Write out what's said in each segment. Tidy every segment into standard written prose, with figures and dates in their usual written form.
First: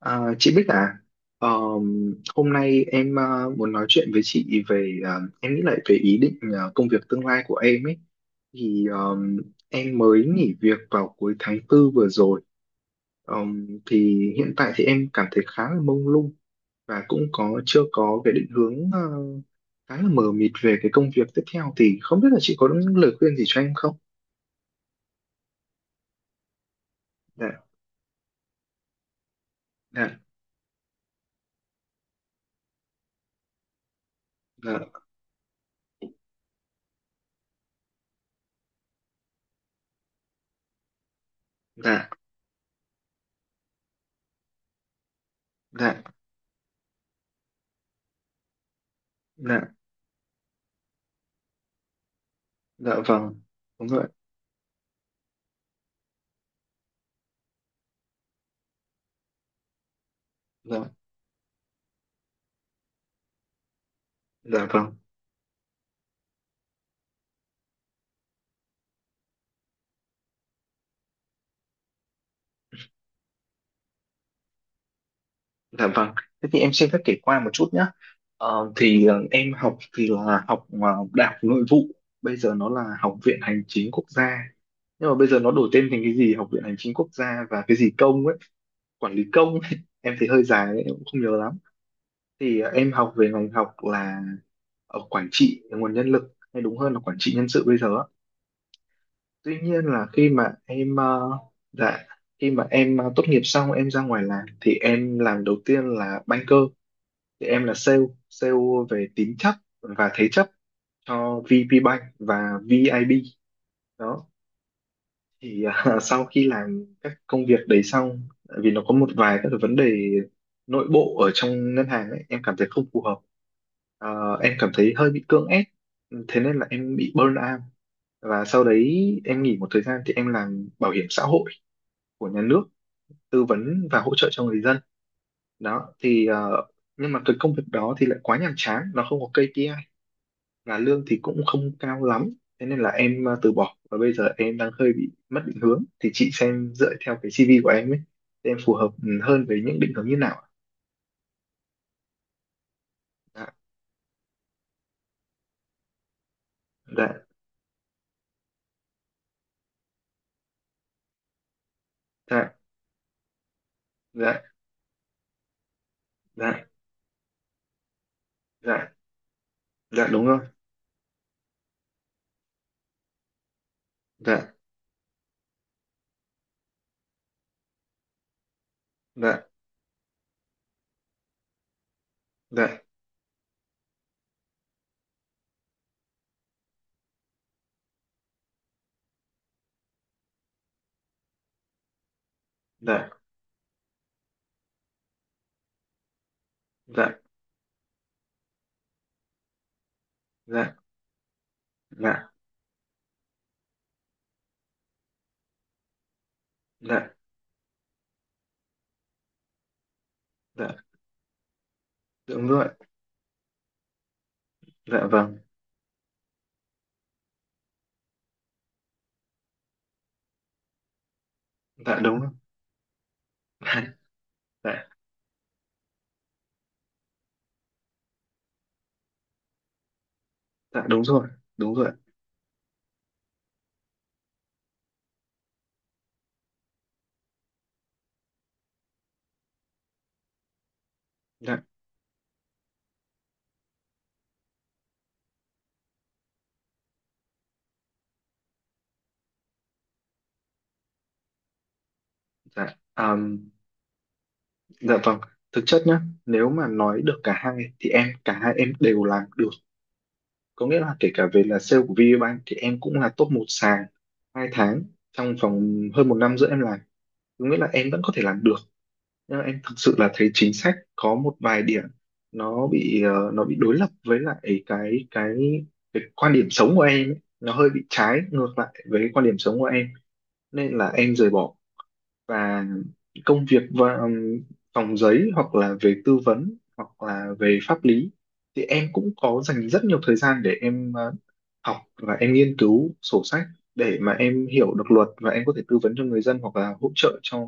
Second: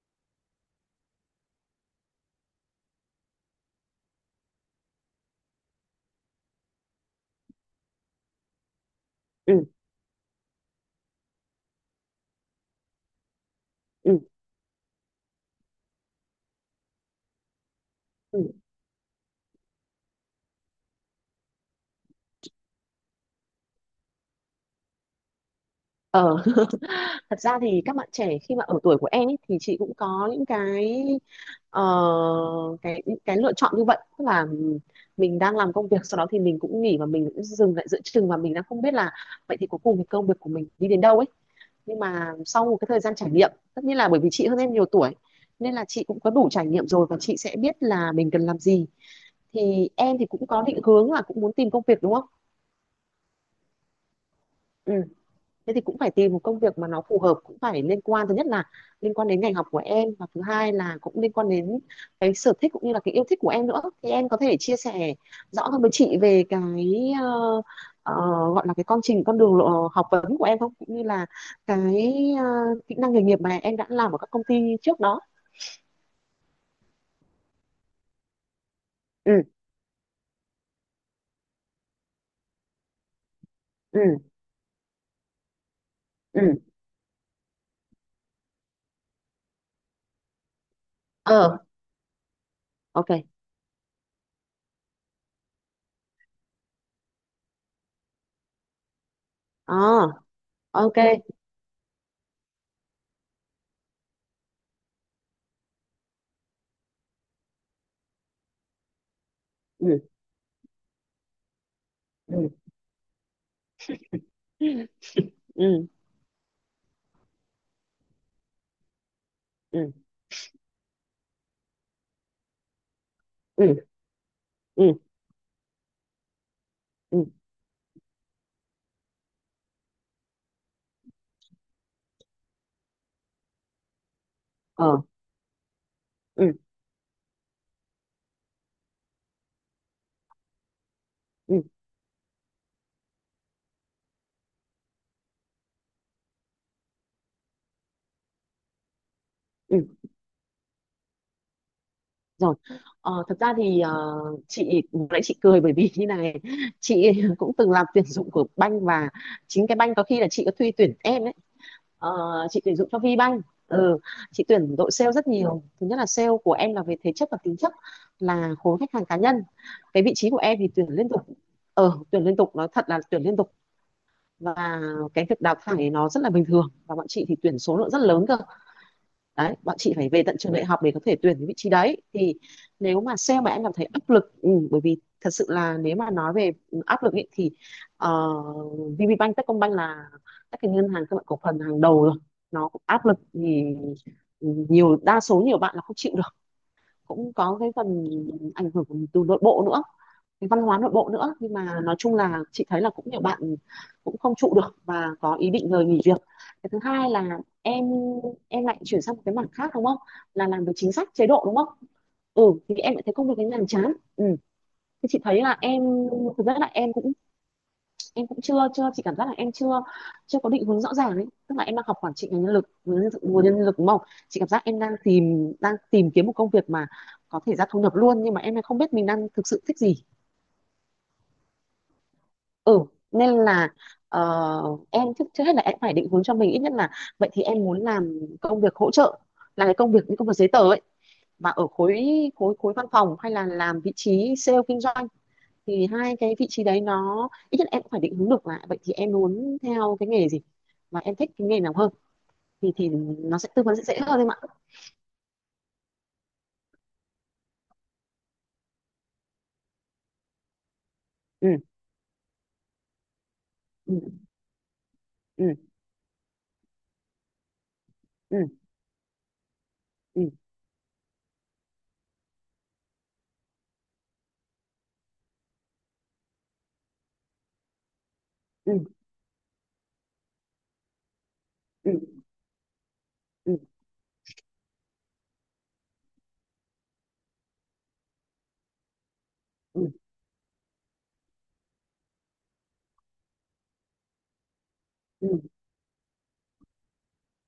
À, chị Bích à, ờ, hôm nay em muốn nói chuyện với chị về em nghĩ lại về ý định công việc tương lai của em ấy thì ừ em mới nghỉ việc vào cuối tháng tư vừa rồi. Ờ, ừ thì hiện tại thì em cảm thấy khá là mông lung và cũng có chưa có cái ừ định hướng, khá là mờ mịt về cái công việc tiếp theo. Thì không biết là chị có những lời khuyên gì cho em không? ờ Thật ra Dạ, thì các bạn trẻ khi mà ở tuổi của em ấy thì chị cũng dạ, có những cái ờ, lựa chọn như vậy, tức là dạ, mình đang làm công việc sau đó thì mình cũng nghỉ và mình cũng dừng lại giữa chừng và mình đang không biết là vậy thì cuối cùng thì công việc của mình đi đến đâu ấy. Nhưng dạ, mà sau một cái thời gian trải nghiệm, tất nhiên là bởi vì chị hơn em nhiều tuổi nên là dạ, chị cũng có đủ trải nghiệm rồi và chị sẽ biết là mình cần làm gì. dạ, Thì em thì cũng có định hướng là cũng muốn tìm công việc đúng không. dạ, vâng, đúng rồi, Ừ, thế thì cũng phải tìm một công việc mà nó phù hợp, cũng phải liên quan, thứ nhất là liên quan đến ngành học của em, và thứ hai dạ, là cũng liên quan đến cái sở thích cũng như là cái yêu thích của em nữa. Thì em có thể dạ chia vâng. sẻ rõ hơn với chị về ờ, gọi là cái con trình con đường lộ học vấn của em không, cũng như là cái ờ, kỹ năng nghề nghiệp mà em đã làm ở các công ty trước đó. Dạ vâng, thế thì em xin phép kể qua một chút nhé. Ừ Em học thì là học, đại học nội vụ, bây giờ nó là Học viện Hành chính Quốc ừ gia. Nhưng mà bây giờ nó đổi tên thành cái gì ừ Học viện Hành chính Quốc gia và cái gì công ấy, quản lý công ấy. Em thấy hơi dài ấy, em cũng không nhớ ờ lắm. Thì em ok. học về ngành học là ở quản trị nguồn nhân lực, hay đúng hơn là quản trị nhân sự bây giờ á. Tuy ờ nhiên là khi mà em ok. ờ, dạ khi mà em ờ, tốt nghiệp xong em ra ngoài làm thì em làm đầu tiên là banker, thì em là sale sale về tín chấp ừ và thế chấp cho VP Bank ừ và VIB đó. ừ Thì à, ừ sau khi làm các công việc đấy xong, tại vì nó có một vài các cái vấn ừ đề nội bộ ở trong ngân hàng ấy, em cảm thấy không phù hợp. À, em cảm ừ thấy hơi bị cưỡng ép, thế nên là em bị ừ burn out. Và sau đấy em nghỉ một thời gian thì em làm bảo hiểm xã hội của nhà nước, tư vấn và hỗ trợ cho người dân ờ đó. Thì ừ nhưng mà cái công việc đó thì lại quá nhàm chán, nó không có KPI và lương thì cũng không cao lắm, thế nên là em từ bỏ. Và bây giờ em đang hơi bị mất định hướng, thì chị xem dựa theo cái CV của em ấy thì em phù hợp hơn với ừ những định hướng như nào ạ? Rồi, ờ, thật Dạ, ra thì chị lúc nãy chị cười bởi vì như này, chị dạ, cũng từng làm tuyển dụng của banh và chính cái banh có khi là chị có thuê tuyển em ấy. Ờ, dạ, chị tuyển dụng cho VBank. Ừ, dạ, chị tuyển đội sale rất nhiều, thứ nhất là sale của dạ, em là về thể chất và tính chất, là khối khách dạ, hàng cá nhân. Cái dạ vị đúng trí của rồi. em thì tuyển liên tục, tuyển liên tục, nói thật là tuyển liên tục. Dạ, Và cái việc đào thải nó rất là bình thường, và bọn chị thì tuyển số lượng rất lớn cơ, dạ, đấy bọn chị phải về tận trường đại học để có thể tuyển cái vị trí đấy. Thì dạ, nếu mà sale mà em cảm thấy áp lực, ừ, bởi vì thật sự là nếu mà nói về áp lực ý, thì VPBank, Techcombank là các cái ngân hàng các bạn cổ phần hàng đầu rồi, nó cũng áp dạ, lực thì ừ, nhiều, đa số nhiều bạn là không chịu được. dạ, Cũng có cái phần ảnh hưởng từ nội bộ nữa, cái văn dạ, hóa nội bộ nữa, nhưng mà nói chung dạ, là chị thấy là cũng nhiều bạn cũng không trụ được và có ý định rời nghỉ việc. Cái thứ hai dạ, là em lại chuyển sang một cái mảng khác đúng không, là làm về dạ chính sách chế độ đúng không. Ừ, đúng rồi. thì em lại thấy công việc ấy nhàm chán. Ừ, Dạ thì chị vâng. thấy là em thực ra là em cũng chưa chưa chị cảm giác là em chưa chưa có định hướng rõ ràng ấy, tức là em đang học Dạ quản đúng trị rồi. ngành nhân lực, nguồn nhân lực đúng Dạ, không. Chị cảm giác em dạ, đang tìm kiếm một công việc mà có thể ra thu nhập luôn, nhưng mà em lại không biết mình đang thực sự thích gì. dạ, đúng rồi, đúng rồi. Ừ, nên là ờ, em trước trước hết là em phải định hướng cho mình ít nhất là vậy thì em muốn làm công việc hỗ trợ, là cái công việc những công việc giấy tờ ấy, mà Dạ, ở khối, khối văn phòng, hay là làm vị trí sale kinh doanh. Thì hai cái vị trí đấy nó ít nhất em cũng phải định hướng được là vậy thì em muốn theo cái nghề gì, mà em thích cái nghề nào hơn. dạ. Thì nó sẽ tư vấn sẽ dễ hơn em ạ. Dạ vâng, thực chất nhá, nếu mà nói được cả hai thì em cả hai em đều làm được. Có nghĩa là kể cả về Ừ là sale của VPBank thì em cũng là top một sàn ừ hai tháng trong ừ vòng hơn một năm giữa em làm, có nghĩa là em vẫn có thể làm ừ được. Nhưng mà em thực sự là ừ thấy chính sách có một vài điểm, nó bị nó bị đối lập với lại cái cái cái quan điểm sống của em ấy. Nó hơi bị trái ngược ừ lại với quan điểm sống của em, nên là em rời bỏ ừ và công ừ việc. Và phòng giấy hoặc là về tư vấn hoặc là về pháp lý thì em cũng có dành rất ừ nhiều thời gian để em học và em nghiên cứu sổ sách để mà em hiểu được luật, ừ và em có thể tư vấn cho người dân hoặc là hỗ trợ cho,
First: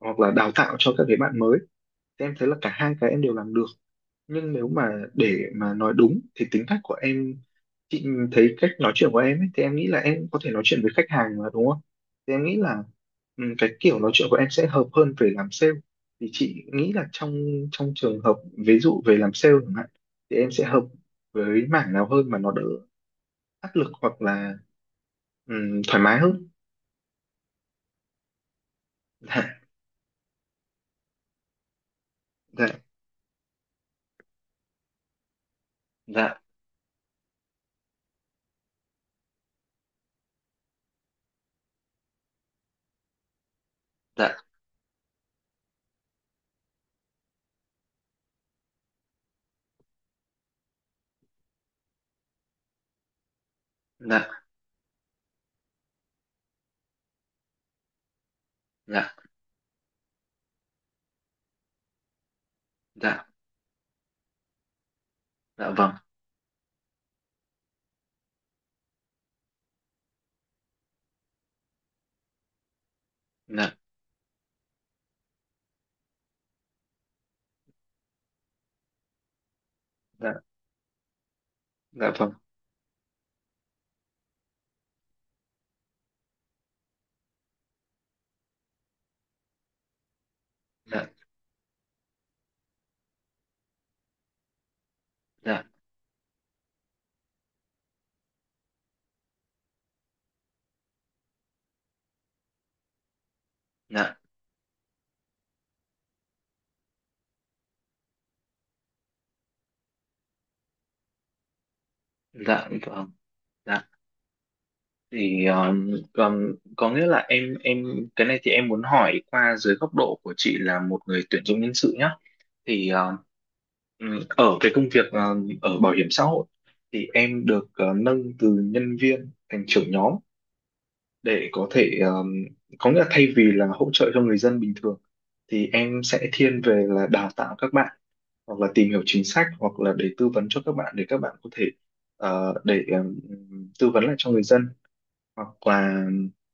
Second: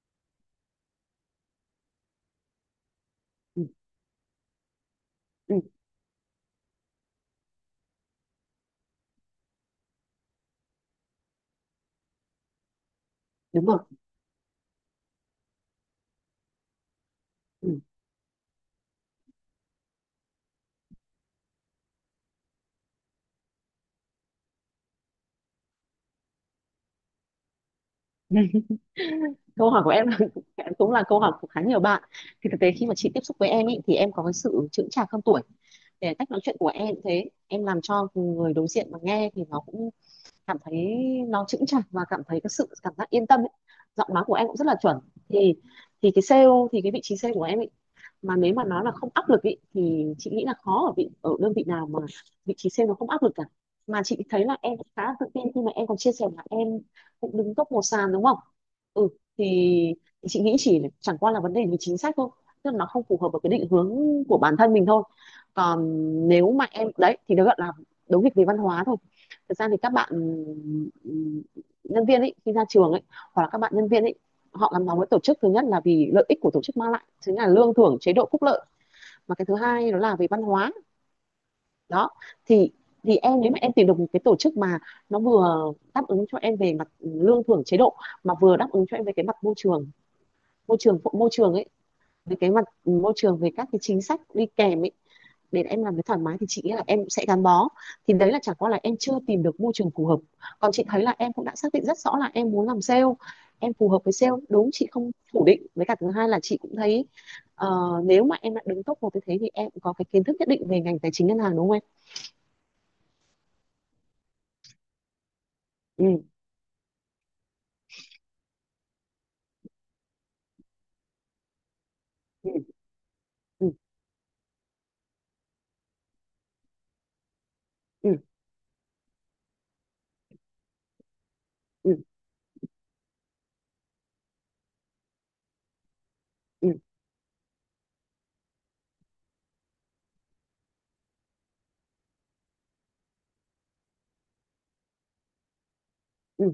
hoặc là đào tạo cho các cái bạn mới. Thì em thấy là cả hai cái em đều làm được. ừ Nhưng nếu mà để Ừ, mà nói đúng thì tính cách của em, chị thấy cách nói chuyện của em ấy, thì em nghĩ là em có thể nói chuyện với khách hàng mà, đúng không? Thì em nghĩ là đúng cái rồi. kiểu nói chuyện của em sẽ hợp hơn về làm sale. Thì chị nghĩ là trong Ừ, trong trường hợp ví dụ về làm sale chẳng hạn, thì em sẽ hợp với mảng nào hơn mà nó đỡ áp lực hoặc là thoải mái hơn? câu hỏi của em là- cũng là câu hỏi của khá nhiều bạn. Thì thực Dạ, tế khi mà chị tiếp xúc với em ý, thì em có cái sự chững chạc hơn tuổi, để cách nói dạ, chuyện của em cũng thế, em làm cho người đối diện mà nghe thì nó cũng cảm thấy nó chững chạc và cảm thấy cái sự cảm giác yên tâm ấy. Giọng nói dạ, của dạ, em cũng rất là chuẩn. Thì thì cái sale thì cái vị trí sale của em ấy, mà nếu mà nó là không áp lực ý, thì chị nghĩ là khó, ở vị ở đơn vị nào mà vị trí sale nó không áp lực cả. Mà chị dạ, thấy là em cũng khá tự tin khi mà em còn chia sẻ là em cũng đứng top một sàn đúng không. Ừ, dạ, thì, thì chị nghĩ chỉ chẳng qua là vấn đề về chính sách thôi, tức là nó không phù dạ, hợp với cái định hướng của bản thân mình thôi. dạ Còn vâng, nếu mà em đấy thì nó gọi là đấu nghịch về văn hóa thôi. Thực ra thì các bạn nhân viên ấy khi ra trường ấy, hoặc là các bạn dạ, nhân viên ấy, họ gắn bó với tổ chức thứ nhất là vì lợi ích của tổ chức mang lại chính là lương thưởng chế độ phúc lợi, mà cái thứ hai đó là về dạ, văn hóa đó. dạ vâng, Thì thì em nếu mà em tìm được một cái tổ chức mà nó vừa đáp ứng cho em về mặt lương thưởng chế độ, mà vừa đáp ứng cho em về cái mặt môi trường, môi trường dạ, môi trường ấy, về cái mặt môi trường, về các cái chính sách đi kèm ấy, để dạ, em làm việc thoải mái, thì chị nghĩ là em sẽ gắn bó. Thì đấy là chẳng qua là em chưa tìm được môi trường phù hợp. Còn chị thấy là em cũng đã xác định rất rõ là em muốn làm sale, em phù hợp với dạ, sale đúng, chị không phủ định. Với cả thứ hai là chị cũng thấy ờ, nếu mà em đã đứng top một như thế thì em cũng có cái kiến thức nhất định về ngành tài chính ngân hàng đúng không em. dạ vâng, dạ thì Ừ còn có nghĩa là em, cái này thì em muốn hỏi qua dưới góc độ của chị là một người tuyển dụng nhân sự nhá. ừ Thì ở cái công việc ở bảo hiểm xã hội, thì em được ừ nâng từ nhân viên thành trưởng nhóm để có ừ thể, có nghĩa là thay vì là hỗ trợ cho người dân bình thường thì em sẽ thiên ừ về là đào tạo các bạn, hoặc là tìm hiểu chính sách, hoặc là để tư vấn cho các bạn để các bạn có thể ờ, để tư vấn lại cho người dân hoặc là. ừ ừ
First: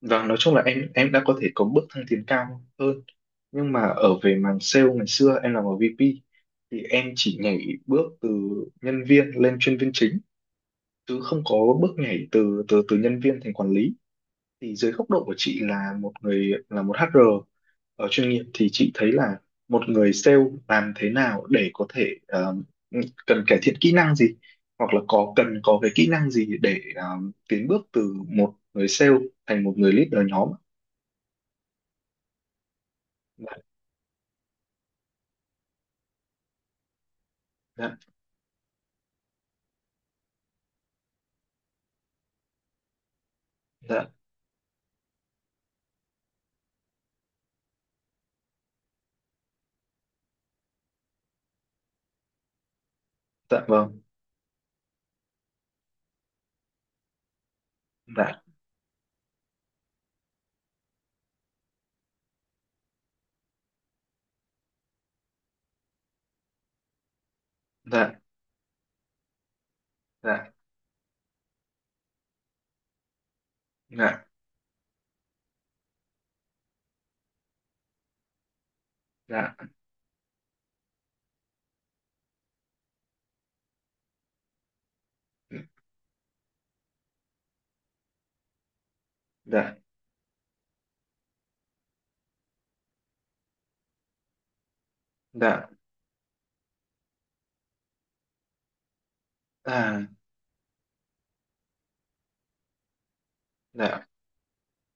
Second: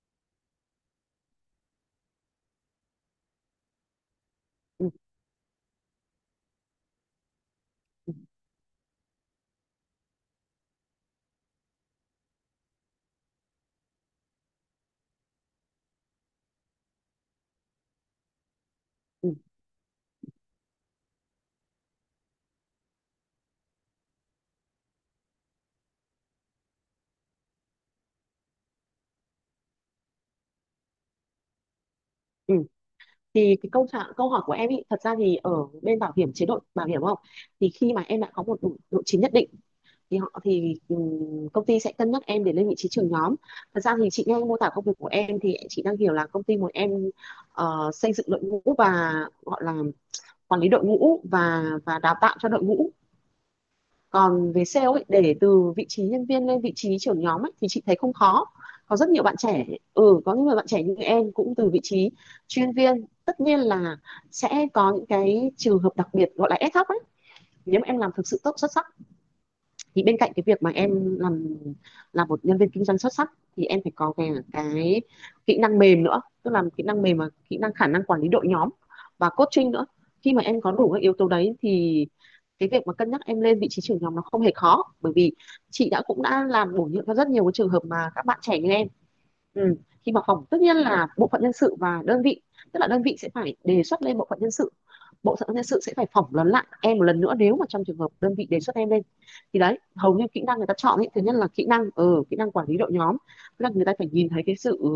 Và nói chung là em đã có thể có bước thăng tiến cao hơn. Nhưng mà ở về mảng ừ sale ngày xưa em làm ở VP thì em chỉ nhảy bước ừ từ nhân viên lên chuyên viên chính, chứ không có bước nhảy từ từ từ nhân viên thành quản lý. Thì dưới góc độ của chị là một người là một HR ở chuyên nghiệp, thì chị thấy ừ là một người sale làm thế nào để có thể ừ, cần cải thiện kỹ năng gì, hoặc là có cần có cái kỹ năng gì để tiến bước từ một người sale thành một người leader nhóm? ừ. Dạ, Thì cái câu hỏi của em ý, thật ra thì ở bên bảo hiểm chế độ bảo hiểm không, thì khi dạ, mà em đã có một độ chín nhất định thì họ thì công ty sẽ cân nhắc em để lên vị trí trưởng nhóm. Thật ra thì dạ, chị nghe mô tả công việc của em thì chị đang hiểu là công ty muốn em xây dựng đội ngũ và gọi là quản lý đội ngũ và đào tạo cho đội ngũ. dạ vâng, Còn về sale ấy, để từ vị trí nhân viên lên vị trí trưởng nhóm ấy, thì chị thấy không dạ, khó. Có rất nhiều bạn trẻ, ừ có những người bạn trẻ như em cũng từ vị trí chuyên viên, tất nhiên là sẽ có những cái trường hợp đặc biệt gọi là ad hoc ấy, nếu mà em làm dạ, thực sự tốt xuất sắc. Thì bên cạnh cái dạ, việc mà em làm là một nhân viên kinh doanh xuất sắc, thì em phải có dạ, cái kỹ năng mềm nữa, tức là kỹ năng mềm và kỹ năng khả năng quản lý đội nhóm và dạ, coaching nữa. Khi mà em có đủ các yếu tố đấy thì cái việc mà cân nhắc em lên vị trí trưởng nhóm nó không hề khó, bởi vì chị đã cũng đã làm bổ nhiệm cho rất nhiều cái trường hợp mà các bạn trẻ như em. Ừ. dạ, Khi mà phỏng, tất nhiên là bộ phận nhân sự và đơn vị, tức là đơn vị sẽ phải đề xuất lên bộ phận nhân sự, bộ phận nhân dạ sự sẽ phải phỏng vấn lại em một lần nữa nếu mà trong trường hợp đơn vị đề xuất em lên. Thì đấy à, hầu như kỹ năng người ta chọn ấy, thứ nhất là kỹ năng kỹ năng quản lý đội nhóm, tức là người ta dạ, phải nhìn thấy cái sự ừ,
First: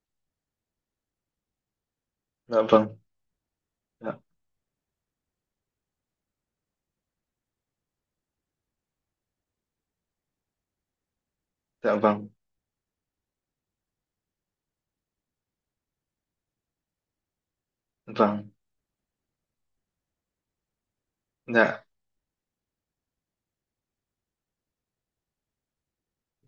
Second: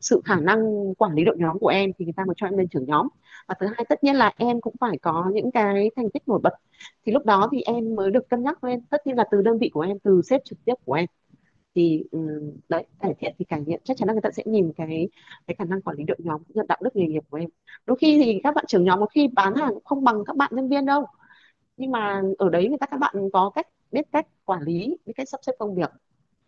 sự khả năng quản lý đội nhóm của em thì người ta mới cho em dạ lên trưởng vâng, nhóm. Và thứ hai tất dạ, nhiên là em cũng phải có những cái thành tích nổi bật, thì lúc đó thì em mới được cân nhắc lên, tất nhiên là từ đơn vị của em, từ sếp trực tiếp của em. dạ, dạ thì ừ, vâng, Đấy, cải thiện thì cải thiện chắc chắn là người ta sẽ nhìn cái khả năng quản lý đội nhóm cũng như đạo đức nghề nghiệp của em. Đôi dạ, khi dạ thì vâng, các bạn trưởng nhóm có khi bán hàng cũng không bằng các bạn nhân viên đâu, dạ, nhưng mà ở đấy người ta các bạn có cách biết cách quản lý, biết cách sắp xếp công việc,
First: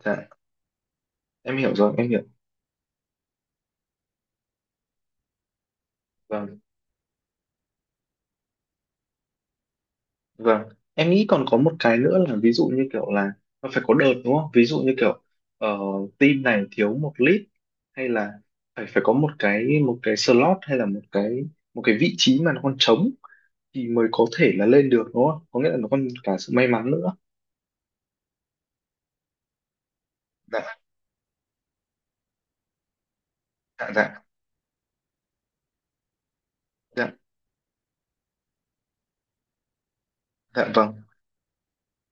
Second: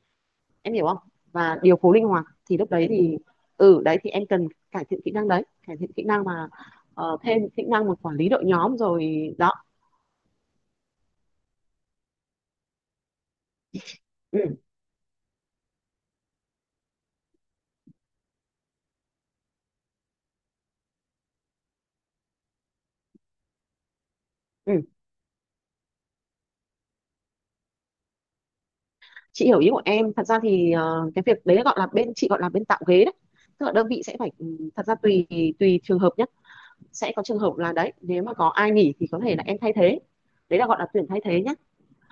dạ vâng, dạ, em hiểu không, em và hiểu điều rồi phối linh em hiểu. hoạt. Thì lúc đấy thì ừ đấy thì em cần cải thiện kỹ năng đấy, cải thiện kỹ năng mà Vâng. Thêm kỹ năng mà quản lý đội nhóm rồi đó. Vâng, em nghĩ còn có một cái nữa là ví dụ như kiểu là nó phải có đợt, đúng không? ừ, Ví dụ như kiểu ờ, team này thiếu một lead, hay là phải phải có một cái slot, hay là một cái vị trí mà nó còn trống thì mới có thể là ừ. lên được, đúng không? Có nghĩa là nó còn cả sự may mắn nữa. Chị hiểu ý của em. Thật ra thì Dạ, cái việc đấy gọi là bên chị gọi là bên tạo ghế đấy, tức là đơn dạ, vị sẽ dạ, phải thật ra tùy tùy trường hợp nhé. Sẽ dạ, có trường hợp là đấy nếu mà có ai nghỉ thì có thể là em thay thế, đấy dạ là gọi là vâng, tuyển thay thế nhé.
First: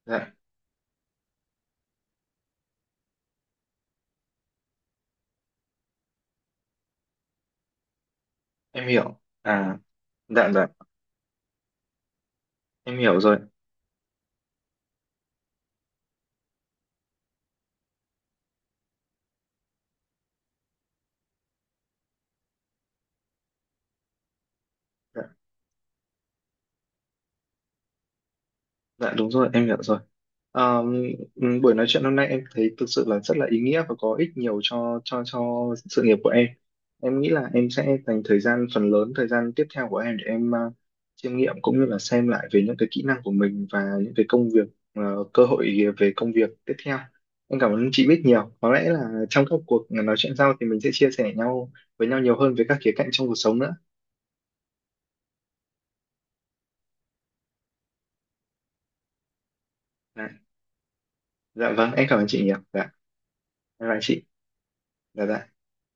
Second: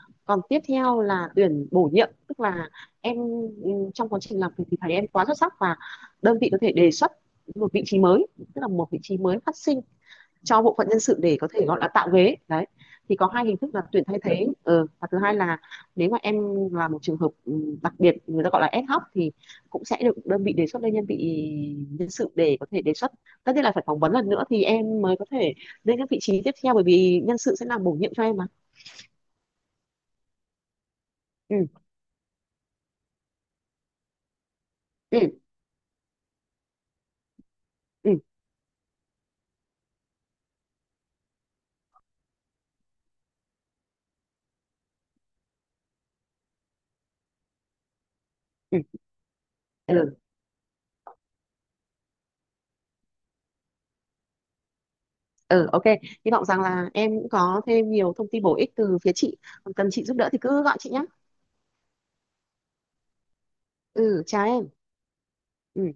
dạ, Còn tiếp theo là tuyển bổ nhiệm, tức là em trong quá trình làm việc thì thấy em quá xuất sắc và đơn vị có thể đề xuất một vị trí mới, tức là một em vị trí hiểu. mới phát À, sinh dạ, cho dạ, bộ phận nhân sự để có thể gọi là tạo ghế đấy. em Thì hiểu có rồi. hai hình thức là tuyển thay thế, ừ. Và thứ hai là nếu mà em là một trường hợp đặc biệt người ta gọi là ad hoc thì cũng sẽ được đơn vị đề xuất lên nhân sự để có thể đề xuất, tất nhiên là phải phỏng vấn lần nữa thì em mới Dạ, có thể lên các vị trí tiếp theo, bởi vì nhân sự sẽ làm bổ nhiệm cho em mà. dạ đúng rồi, em hiểu rồi. Ờ, ừ Buổi nói chuyện hôm nay em thấy thực sự là rất là ý nghĩa và có ích nhiều cho ừ sự nghiệp của em. Em nghĩ là em sẽ ừ dành thời gian phần lớn thời gian tiếp theo của em để em chiêm nghiệm, cũng như là xem lại về những cái kỹ năng của mình và những cái công việc, ờ, cơ hội về công việc tiếp theo. Em cảm ơn chị biết nhiều. Có ừ lẽ là trong các cuộc nói ừ, chuyện sau thì mình sẽ chia sẻ nhau với nhau nhiều hơn về các khía cạnh trong cuộc sống nữa. ừ ok, hy vọng rằng là em cũng có thêm nhiều thông tin bổ ích từ phía chị. Còn cần chị giúp Dạ, đỡ thì cứ gọi chị nhé. dạ vâng, em cảm ơn chị nhiều. Dạ, bye bye Ừ, chị. chào em. Dạ dạ. Ừ.